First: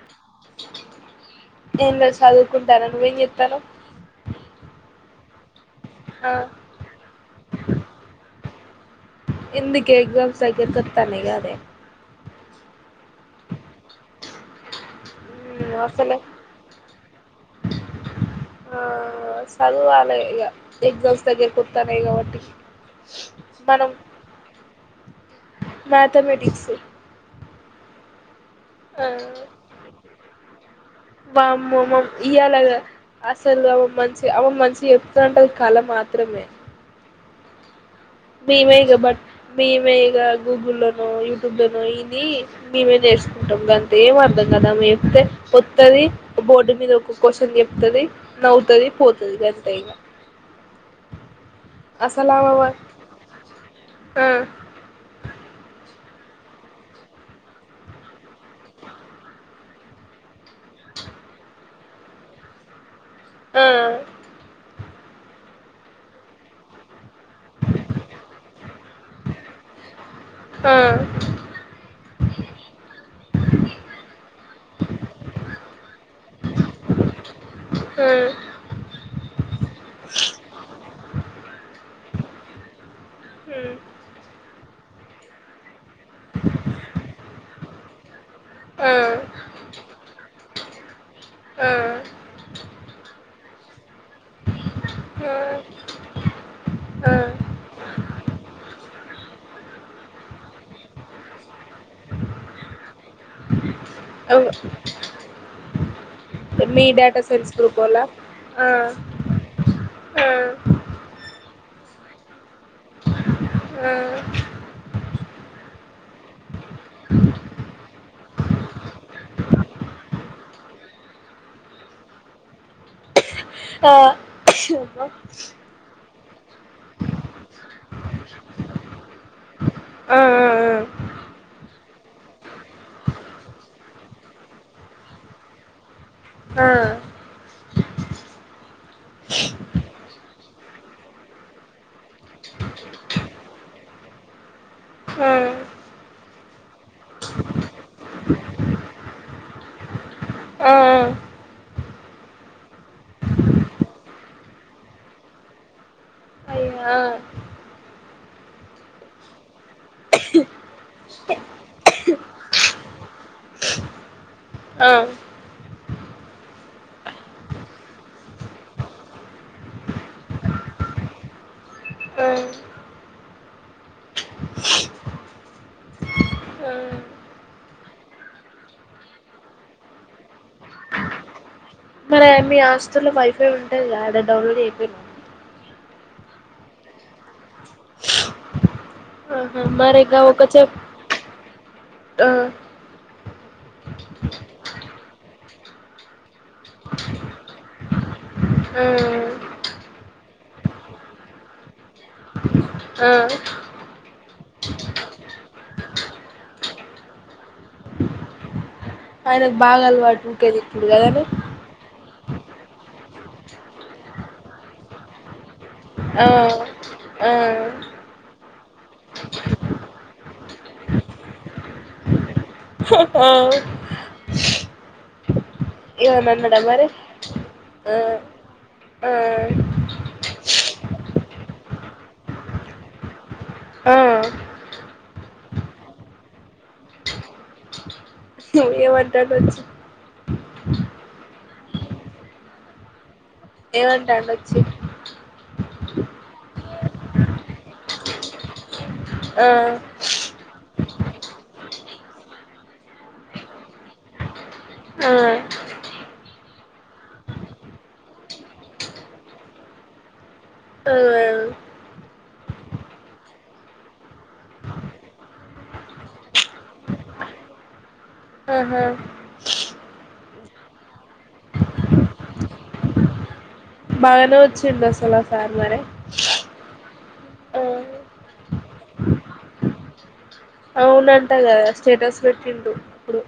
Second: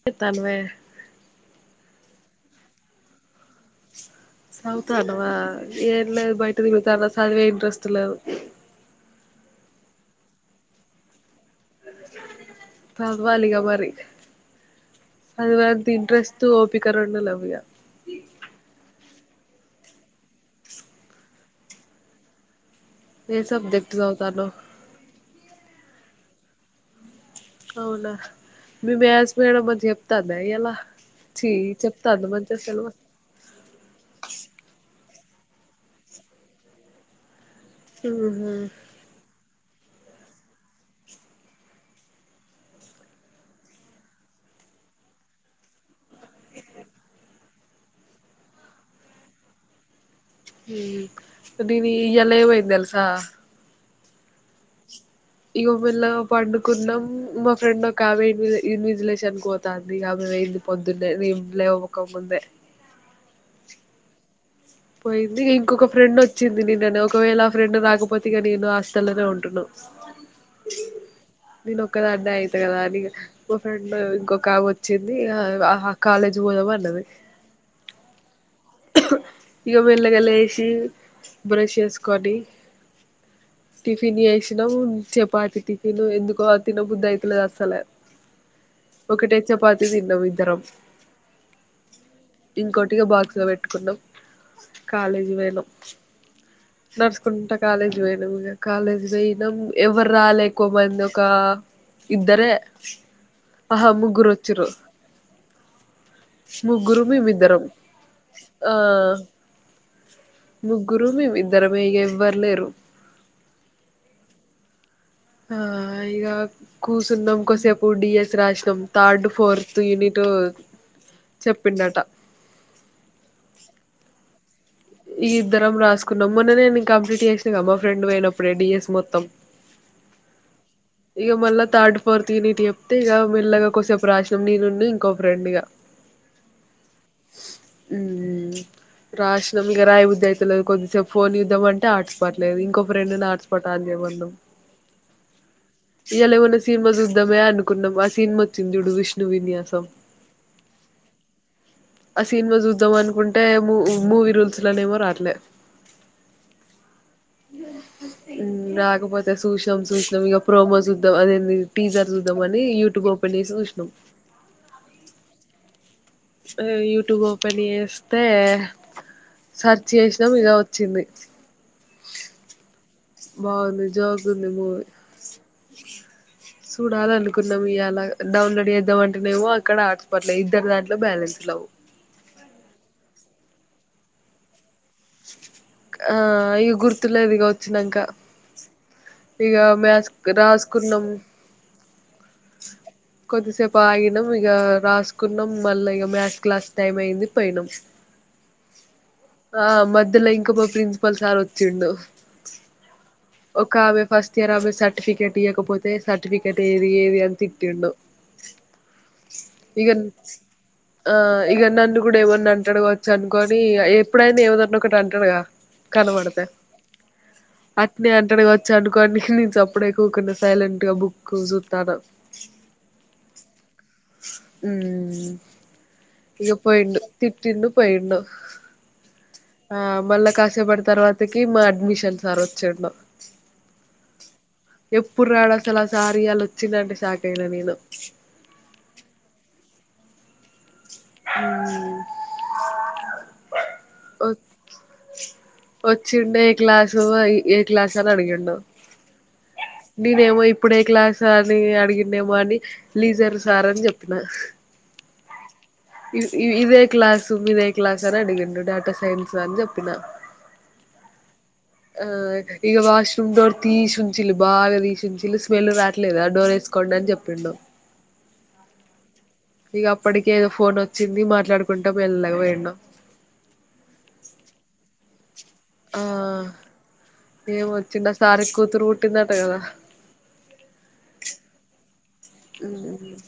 చేస్తున్న్వే ఎం లేదు చదువుకుంటాన నువ్వు ఏమి చేస్తున్నావ్ సౌత అల్వా ఏం ఆ లేదు బయట తిరుగుతాన్న చదివే ఇంట్రెస్ట్ లేదు ఎందుకే ఎగ్జామ్స్ దగరకత్తానేే కా అదే చదవాలి ఇక మరి చదివే మ్మ్ అంత అసలే ఇంట్రెస్ట్ ఓపిక్ దగర ఉండాలివియ ఆ చదువాల ఇగ ఎగ్జామ్స్ దగ్గరకొస్తాన్నాయ్ కాబట్టి ఏ మనం సబ్జెక్ట్ సవతాన్నవ్ మ్యాథమెటిక్స్ అవునా మీ మ్యాథ్స్ మేడం మంచిగ చెప్తాందా ఇయ్యాల ఆ ఛీ బమొ చెప్తాందా మంచిగ ఇయాలాగా సిలబస్ అసలు అ మంచించిి అన్ మంచించిి పంటల కాల మాత్రమే ఊహూ మీమేగా బట్ మేమే ఇక గూగుల్లోనో యూట్యూబ్ లనో ఇదీ మేమే నేర్చుకుంటాం గంతె ఏం అర్థం కదామె చెప్తే వత్తది బోర్డ్ మీద ఒక క్వషన్ చెప్ తది నవు తది పోతది గంతే ఇగా మ్ దీవీ ఆమె వ ఎలవయిదిల్సా ఆ ఇగొ మళ్లగ పండుకున్నం మా ఫ్రెండ్ ఒక అమెవి ఇన్విజిలేష అన్ పోతుంది ఆమె వె పొద్దున్నే నీంలేవం కొముందె ఆ పోయింది ఇంకొక ఫ్రెండ్ ఒచ్చింది నిన్ననే ఒకవేళ ఆ ఫ్రెండ్ రాకపోతే ఇక నేను ఆస్టల్లోనే ఉంటున్నా ఆ ఆ నేను ఒకదా అన్న అయిత కదా అని ఫ్రెండ్ ఇంకొక వచ్చింది కాలేజ్ పోదం అన్నది ఇక మెల్లగాలేషీ బ్రష్ ఏసుకొని హ్మ్ టిఫిన్ చేసిన మ్ చపాతికి తిలు ఎందుకో ఆ తిన బుద్ధయితలే అసల్ సలా ఆ ఒకటే చపాతి తిన్నం ఇద్దరం ఆ ఆ ఇంకోటిగ బాక్స్ [unintelligible] పెట్కునం కాలేజీ పోయినం ఆ నడుసుకుంటా కాలేజీ పోయినాం ఇగ కాలేజీ పోయినం ఎవర్ రాలే కొమంద్ ఒకా ఇద్దరే ఆహా ముగ్గురు ఆ వచ్చిర్రు మీ ముగ్గురు డాటా సైన్స్ మేమిద్దరం గ్రూపోల్లా ఆ ముగురు మేమిద్ ఇద్దరమే ఇగ ఎవ్వరులేరు ఆ ఆ ఇగా కూసున్నం కోసేపు ఇప్పుడు డిఎస్ రాశినం థర్డ్ ఫోర్త్ యూనిటు చెప్పిండట ఆ ఈ ఇద్దరం రాసుకున్నాం మొన్న నేను కంప్లీట్ చేసిన కదా మ్మా ఫ్రెండ్ పోయినప్పుడే డిఎస్ మొత్తం ఆ ఇగ మళ్ళా థర్డ్ ఫోర్త్ యూనిట్ చెప్తే ఇక మెల్లగా కొసేపు రాశినం నేన్ ఉనూ ఇంకో ఫ్రెండ్ ఇగ మ్మ్ రాష్ట రాయ బుద్ధయితలేదు కొద్ది సేపు ఫోన్ చుద్దాం అంటే ఆట్ వట్లే ఇంకో ఫ్రెండ్ ను హాట్స్పా్ట్ ఆన్ చేయ్ మన్నం ఆ ఇయా లెవెన్ డేస్ సినిమా చూద్దామే అనుకున్నాం ఆ సినిమా వచ్చింది చుడు విష్ణు విన్య సం ఆ ఆ సినిమా చూద్దాం అనుకుంటే మూవ్ మూవీ రూల్స్ స్లా నెమో రావటలే ఆ మ్మ్ రాకపోతే సుశీనం సుశినం ఇగ ప్రోమో సుద్దాం అదేంది టీజర్ చూద్దాం అని యూట్యూబ్ ఓపెన్ చేసి చూశినం ఆ ఆ యూట్యూబ్ ఓపెన్ చేస్తే సర్చ్ చేసినం ఇగ వచ్చింది బాగుంది జోకుంది మూవి ఆ సుడాలనుకున్నాం ఇయాల డౌన్లోడ్ చేద్దామంటేనేమొ అక్కడ హాట్స్పాట్ లే ఇద్దరు దాంట్లో బ్యాలెన్స్ లెవ్ మరె మీ హాస్టల్లో వైఫై ఉంటదిగా ఆడ డౌన్లోడ్ చేయకపోయినవ్ ఆ ఇగ గుర్తులేదిగ వచ్చినంక ఇగ ఆహా మరి గా మ్యాసక్ ఒక చెప్ రాసుకున్నం ఆ కొద్దిసేపు ఆగినం ఇక రాసుకున్నాం మళ్ళీ ఇక మ్యాథ్స్ క్లాస్ టైం అయింది పోనాం ఆ ఆ మధ్యలో ఇంకక ప్రిన్సిపల్ సార్ వచ్చిండు ఆ ఒక ఆమె ఫస్ట్ ఇయర్ ఆమె సర్టిఫికెట్ ఇవ్వకపోతే సర్టిఫికెట్ ఏది ఏది అని తిట్టిండు ఆయనకు బాగా ఇక అలవాటు ఉంటేది ఇప్పుడు కదనే ఇప్పుడు ఏమన్నా అంటడుగా వచ్చు అనుకోని ఎప్పుడైనా ఏమిదన్నా ఒకటి అంటాడుగా ఆ కలుబడతే ఆ అ నేను అంటనే వచ్చానుకోని నేను అప్పుడే కూకుడా సైలెంట్ గా బుక్ చూస్తాను ఆ ఉ ఏమన్నా ఇక అన్నడా మరి పోయింది తిట్టాడు పోయి ఆ ఆ ఆ మళ్ల కాస్త పడి తర్వాతకి మా అడ్మిషన్ సార్ వచ్చేండం ఆ ఎప్పుడు రాడు అసలు ఆ సార అలా వచ్చిందంటే క్యినా నేను ఏ వారు హ ఏమంటాడి వచ్చి ఒచ్చి ఏ క్లాస్ ఏ క్లాస్స అడిండ ఆ నేనే ఏమో ఇప్పుడే క్లాస్ అని అడిగండేమో అని లీజర్ సార్ అని చెప్పిన ఆ ఇదే క్లాసు ఇదే క్లాస్ అని అడిగిండు డేటా సైన్స్ అని చెప్పిన ఆ ఆ ఇక వాష్రూమ్ డోర్ తీచుంచిలి బాగా తీచంచిలి స్మెల్ రావట్లేదు ఆ డోర్ వేసుకోంండ అని చెప్పిండు ఆహా ఇక అప్పటిక ఏదో ఫోన్ వచ్చింది మాట్లాడుకుంటా మళలాగా పోయినా బాగానే వచ్చింది అసలు సారు మర ఏం వచ్చింద సారి కూతురు పుట్టిందట కదా అవునంటా కదా స్టేటస్ వెటిలుప్పుడు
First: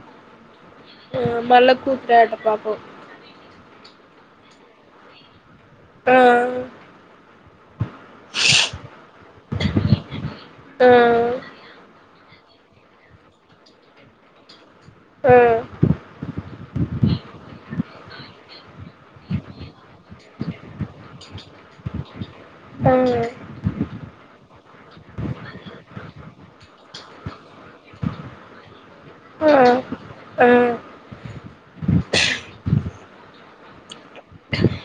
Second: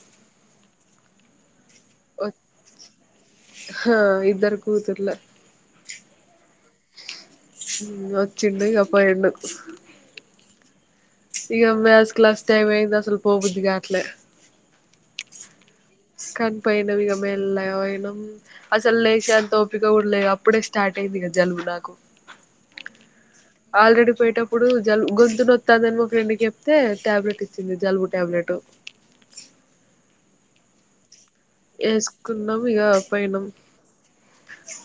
ఆ మళ్ళ కూతు అట పాప ఆ ఇద్దరు కూతుర్లే ఆ వచ్చిం కప్పం ఆ ఇక మ్యాథ్ క్లాస్ టైం అయింది అసలు పోవుద్దుగా అట్లే ఆ కనిపోయినాం ఇక మెల్ల అయినాం అసలు లేచ అంతోపిక ఉడలేదు అప్పుడే స్టార్ట్ అయింది ఇక జలుబు నాకు ఆ ఆల్రెడీ పోయటప్పుడు జల్ గొంతున వస్తుందని ఒక రెండు చెప్తే టాబ్లెట్ ఇచ్చింది జలుబు టాబ్లెట్ ఆ ఆ వేసుకున్నాం ఇక పోనాం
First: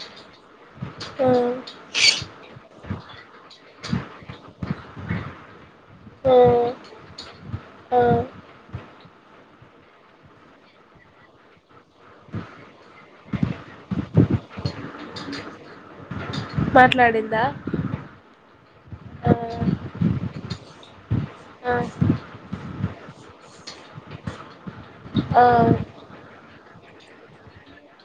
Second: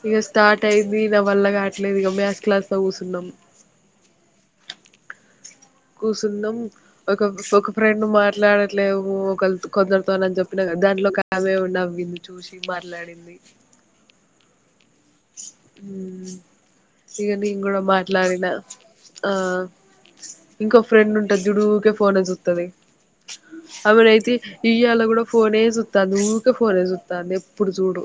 ఇక స్టార్ట్ అయింది నా ఆ ఆ వల్ల కాటలేదు ఇక మ్యాథ్స్ క్లాస్ లో కూర్చున్నాం కూర్చున్నాం ఒక ఒక ఆ ఫ్రెండ్ మాట్లాడట్లేము ఒక కొందరతోని చెప్పిన దాంట్లో ఆమెమి నవ్వింది చూసి మాట్లాడింది హ ఇక మాట్లాడిందా నం కూడా మాట్లాడిన ఆ ఇంకో ఫ్రెండ్ ట్ట జుడు ఆ ఊకె ఫోనే చూతది అవి రైతే ఈయలా కూడా ఆ ఫోనే చూతంది ఊ కు ఫోనే చుతాంది ఎప్పుడు చూడు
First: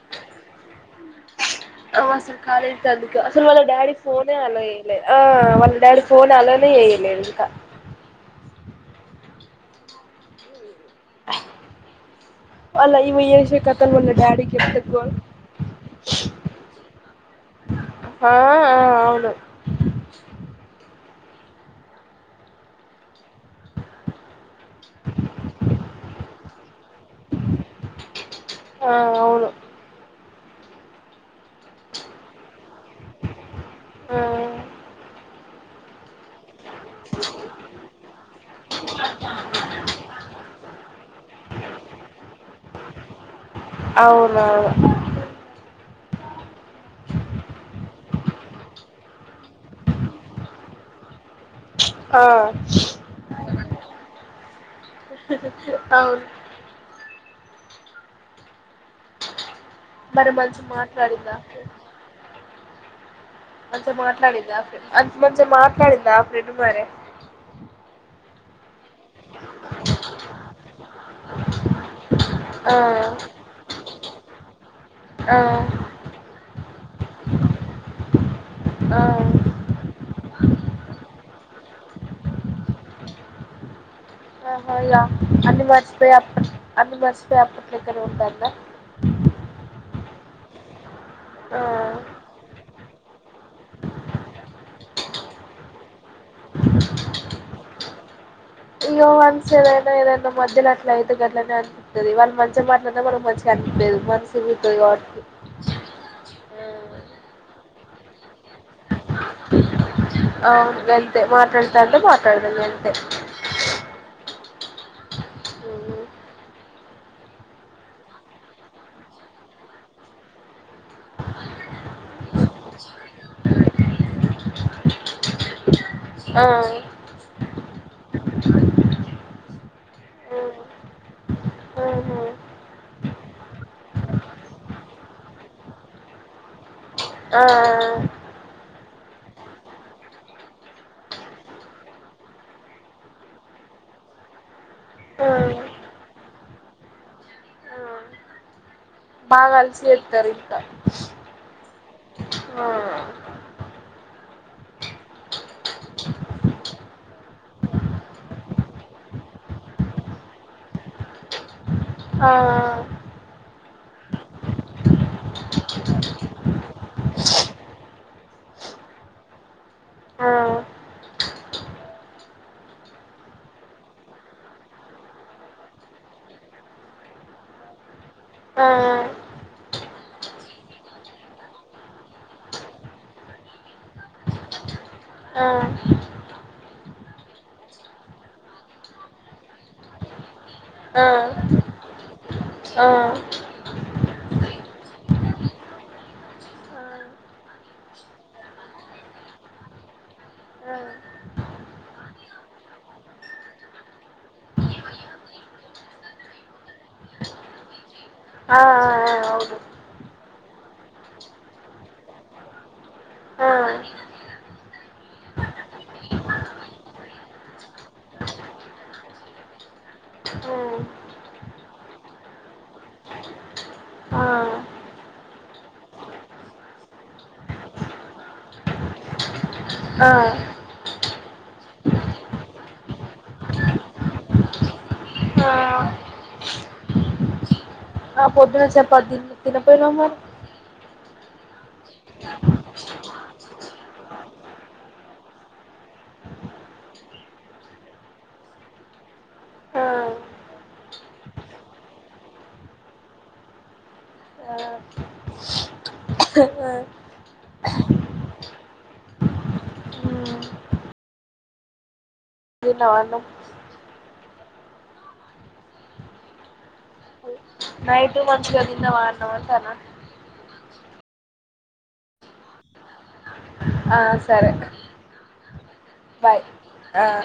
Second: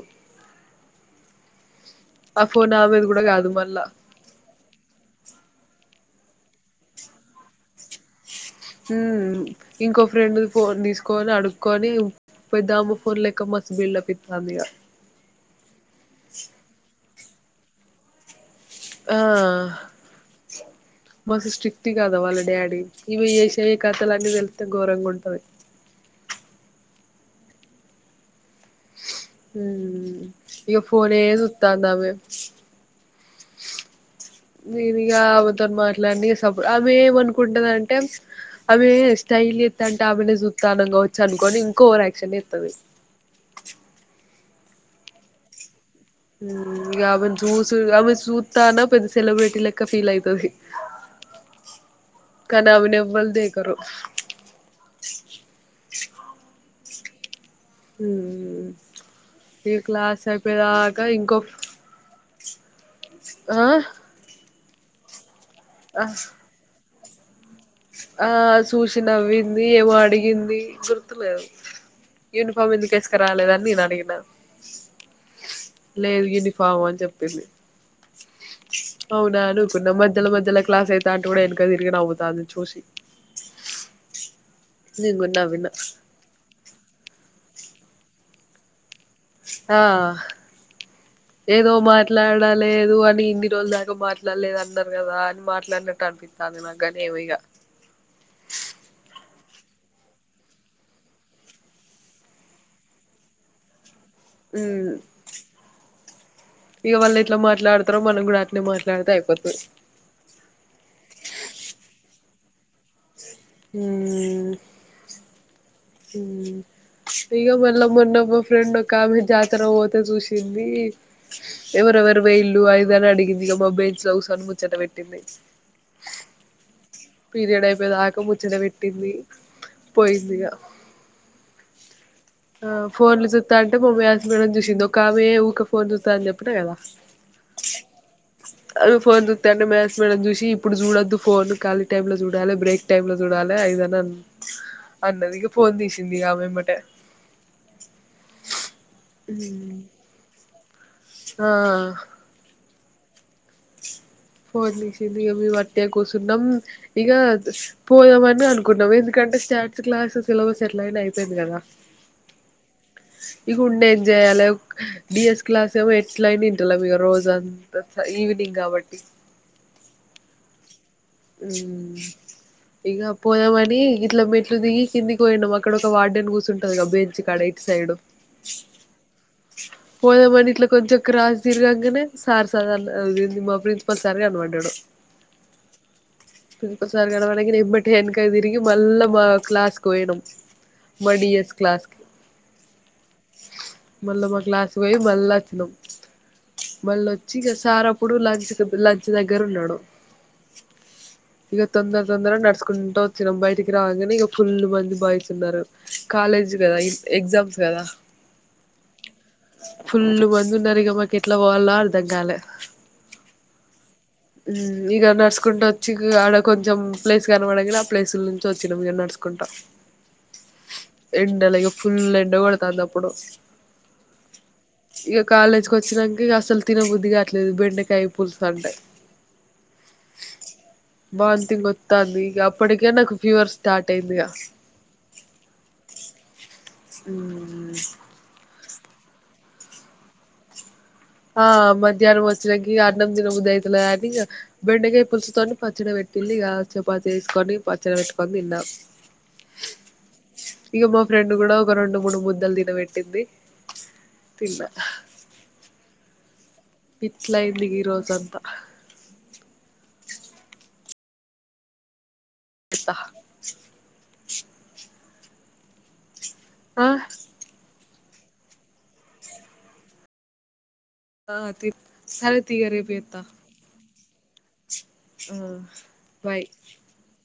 ఆ ఫోన్ కాలేజ్ త ఆమెది అందుకె కూడా అసలు కాదు వాళ్ళ మళ్ళా డాడీ ఫోనే అలౌ చేయలే ఆ వాళ్ళ డాడి ఫోన్ అలౌ నే చేయలేదు ఇంకా హ్మ్ హ్మ్ ఇంకో ఫ్రెండ్ ది ఫోన్ తీసుకొని అడుక్కొని పెద్దామ అల్ ఫోన్ ఈమె లెక్క చేసే మస్తు కథలు బిల్డప్ వాళ్ళ డాడీ ఇత్తాంది కి ఇగ చెప్తే గా ఆ ఆ మస్తు స్ట్రిక్ట్ కాదా వాళ్ళ డాడీ ఈమె చేసే కథలు అన్నీ తెలిస్తే ఘోరంగా ఉంటది ఆ అవును హ్మ్ హ్మ్ ఇగ ఫోన్ ఏ చూతాంది ఆమె ఆ నేను ఇగా ఆమెతో మాట్లాడిని సపో ఆమె ఏమనుకుంటదంటే ఆమె స్టైల్ చేతాంటే ఆమెనే సుత్తానం గావచ్చ అనుకని ఇంకో ఓవర్ యాక్షన్ చేతది [unintelligible] హ్మ్ ఆమెన్ జూస్ ఆమె చూతాన్న సెలబ్రిటీ లెక్క ఫీల్ అయితది ఆ కానీ ఆమెని ఎవల్ దేక్ కరు అవును హ్మ్ ఈ క్లాస్ మరి మంచిగా అయిపోయదాక ఇంకో ఆ అంతే మాట్లాడిందా అది మంచ్ మంచిగ మాట్లాడిందా ఆ ఫ్రెండ్ మరి ఆ సూచినవ్వింది ఏమో అడిగింది గుర్తులేదు యూనిఫార్ ఆ ఎందుకు ఏసుకొని రాలేదు అని నేను అడిగినా ఆ డ లేదుగిని బావ అని చెప్పింది ఆ అవునా అను కున్న మధ్యలో మధ్యలో క్లాస్ అయితాంటే కూడా ఎనక తిరిగి నవ్వుతాంది చూసి మళ్ళ నేను కూడా అన్ని నవ్విన మర్చపోయి అన్ని మర్చ్ పాట్లలేక్కనే ఉంటాదా ఆ ఆ ఏదో మాట్లాడలేదు అని ఇన్ని రోజులు దాకా మాట్లాడలేదు అన్నారు కదా అని మాట్లాడినట్టు అనిపితాంది. నాక్ గాని ఏమో ఇగా ఇగో వన్స్ ఏదైనా ఏదైనా మధ్యలో అట్లా అయితే గట్లనే అనిపితది. వాళ్ళు మంచిగా మాట్లాడితే మనకు మంచిగా అనిపియదు. సిమ్ ఇత్తది గావాట్కి ఇగా వాళ్ళు ఎట్లా మాట్లాడతారో మనం కూడా అట్నే మాట్లాడితే అయిపోతాది. ఆ వెళ్తే మాట్లాడతాంట మాట్లాడదాం గంతే హ్మ్మ్ ఇగా మళ్ళా మొన్నో ఒక ఫ్రెండ్ ఒక ఆమె జాతర పోతే చూసింది ఎవరెవరు పోయిళ్లు అది ఇది అని అడిగింది. ఇగా మా బెంచ్ లో కూర్చొని ముచ్చట పెట్టింది ఆ పీరియడ్ అయిపోయేదాక ముచ్చట పెట్టింది పోయింది. ఇగా ఆ ఆహా ఆ ఫోన్లు చూస్తాంటే మా మాథ్స్ మేడం చూసింది. ఒక ఆమె ఊకే ఫోన్ చూస్తాదాని చెప్పిన కదా ఆ ఆమె ఫోన్ చూత్తాంటే మ్యాస్ మేడం చూసి ఇప్పుడు చూడొద్దు ఫోన్ కాలి టై లో చూడాలి బ్రేక్ టైమ్ లో చూడాలి అది ఇదని ఆ అన్నది ఫోన్ తీసింది ఆమె ఏమ్మటే ఆ బాగా అలుసు చేత్తరు త ఆ ఫోన్ చేసింది ఇగా మేమ్ వట్టిగా కూర్చున్నాం. ఇగా పోదాంమని అనుకున్నాం ఎందుకంటే స్టాట్స్ క్లాస్ సిలబస్ ఎట్ల అయినా అయిపోయింది. కదా ఆ ఇగుండేమ్ చేయ్యాలి డిఎస్ క్లాస్ ఏమో ఎట్లైనా ఇంటాలేము. ఇగా రోజు అంత ఈవినింగ్ కాబట్టి ఆ ఇగా పోదామని ఇట్లా మెట్లు దిగి కిందికి పోయిండు అక్కడ ఒక వార్డెని కూర్చుంటది బెంచ్ కాడ ఇటు సైడ్ ఆ ఆ పోదామని ఇట్లా కొంచెం క్రాస్ తిరగంగానే సార్ సార్ అదేంది మా ప్రిన్సిపల్ సార్ కనపడ్డాడు. ఆ ప్రిన్సిపల్ సార్ కడబడ్గానే ఎమ్మటే వెనక్కి తిరిగి మళ్ళా మా క్లాస్కు పోయినం. మై ఆ డియర్ క్లాస్ కి ఆ మళ్ళా మా క్లాస్ పోయి మళ్ళా వచ్చినాం. మళ్ళా వచ్చి ఇగా సార్ అప్పుడు లంచ్ లంచ్ దగ్గర ఉన్నాడు ఇగా తొందర తొందర నడుచుకుంటా వచ్చినాం బయటికి రాంగానే ఇగా ఫుల్ మంది బాయ్స్ ఉన్నారు. కాలేజ్ కదా ఎగ్జామ్స్ కదా ఆ అవును ఫుల్ మంది ఉన్నారు. ఇగా మాకెట్లా పోవల్నో అర్థం కాలే ఆ ఇగా నడుచుకుంటా వచ్చి ఇగా ఆడ కొంచెం ప్లేస్ కనబడాంగానే ఆ ప్లేసుల నుంచి వచ్చాము ఇగా నడుచుకుంటా ఉమ్, ఎండలా ఇగా ఫుల్ ఎండ కొడుతుంది. అప్పుడు ఆ ఇగా కాలేజ్కి వచ్చినక్కా అసలు తినబుద్ది కావట్లేదు. బెండకాయ పుల్స్ అంటే ఆ వథింగ్ వత్తాంది ఇగా అప్పటికే నాకు ఫీవర్ స్టార్ట్ అయింది. ఇగా హ్మ్మ్ ఆ పొద్దున చపాతీ తినాపోయినవ్ మరి ఆ మధ్యాహ్నం వచ్చినాక్క ఇగా అన్నం తిన బుద్ది అయితలే అని బెండకాయ పులుసుతోని పచ్చడ పెట్టిళ్ళు, ఇగా చపాతి వేసుకొని పచ్చడి పెట్టుకొని తిన్నా ఆ ఇగా మా ఫ్రెండ్ కూడా ఒక రెండు మూడు ముద్దలు తినబెట్టింది. ఆ తిన్నా ఆ ఇట్లా అయింది ఈరోజు అంతా తిన్నావా అన్నమ్ ఆ నైటూ మంచిగా తిన్నావా అన్నం అంటానా ఆ తిన్ సరే తియ్ [inaudible] రేప్ చేత్త ఆ సరే ఉమ్ బాయ్ ఆ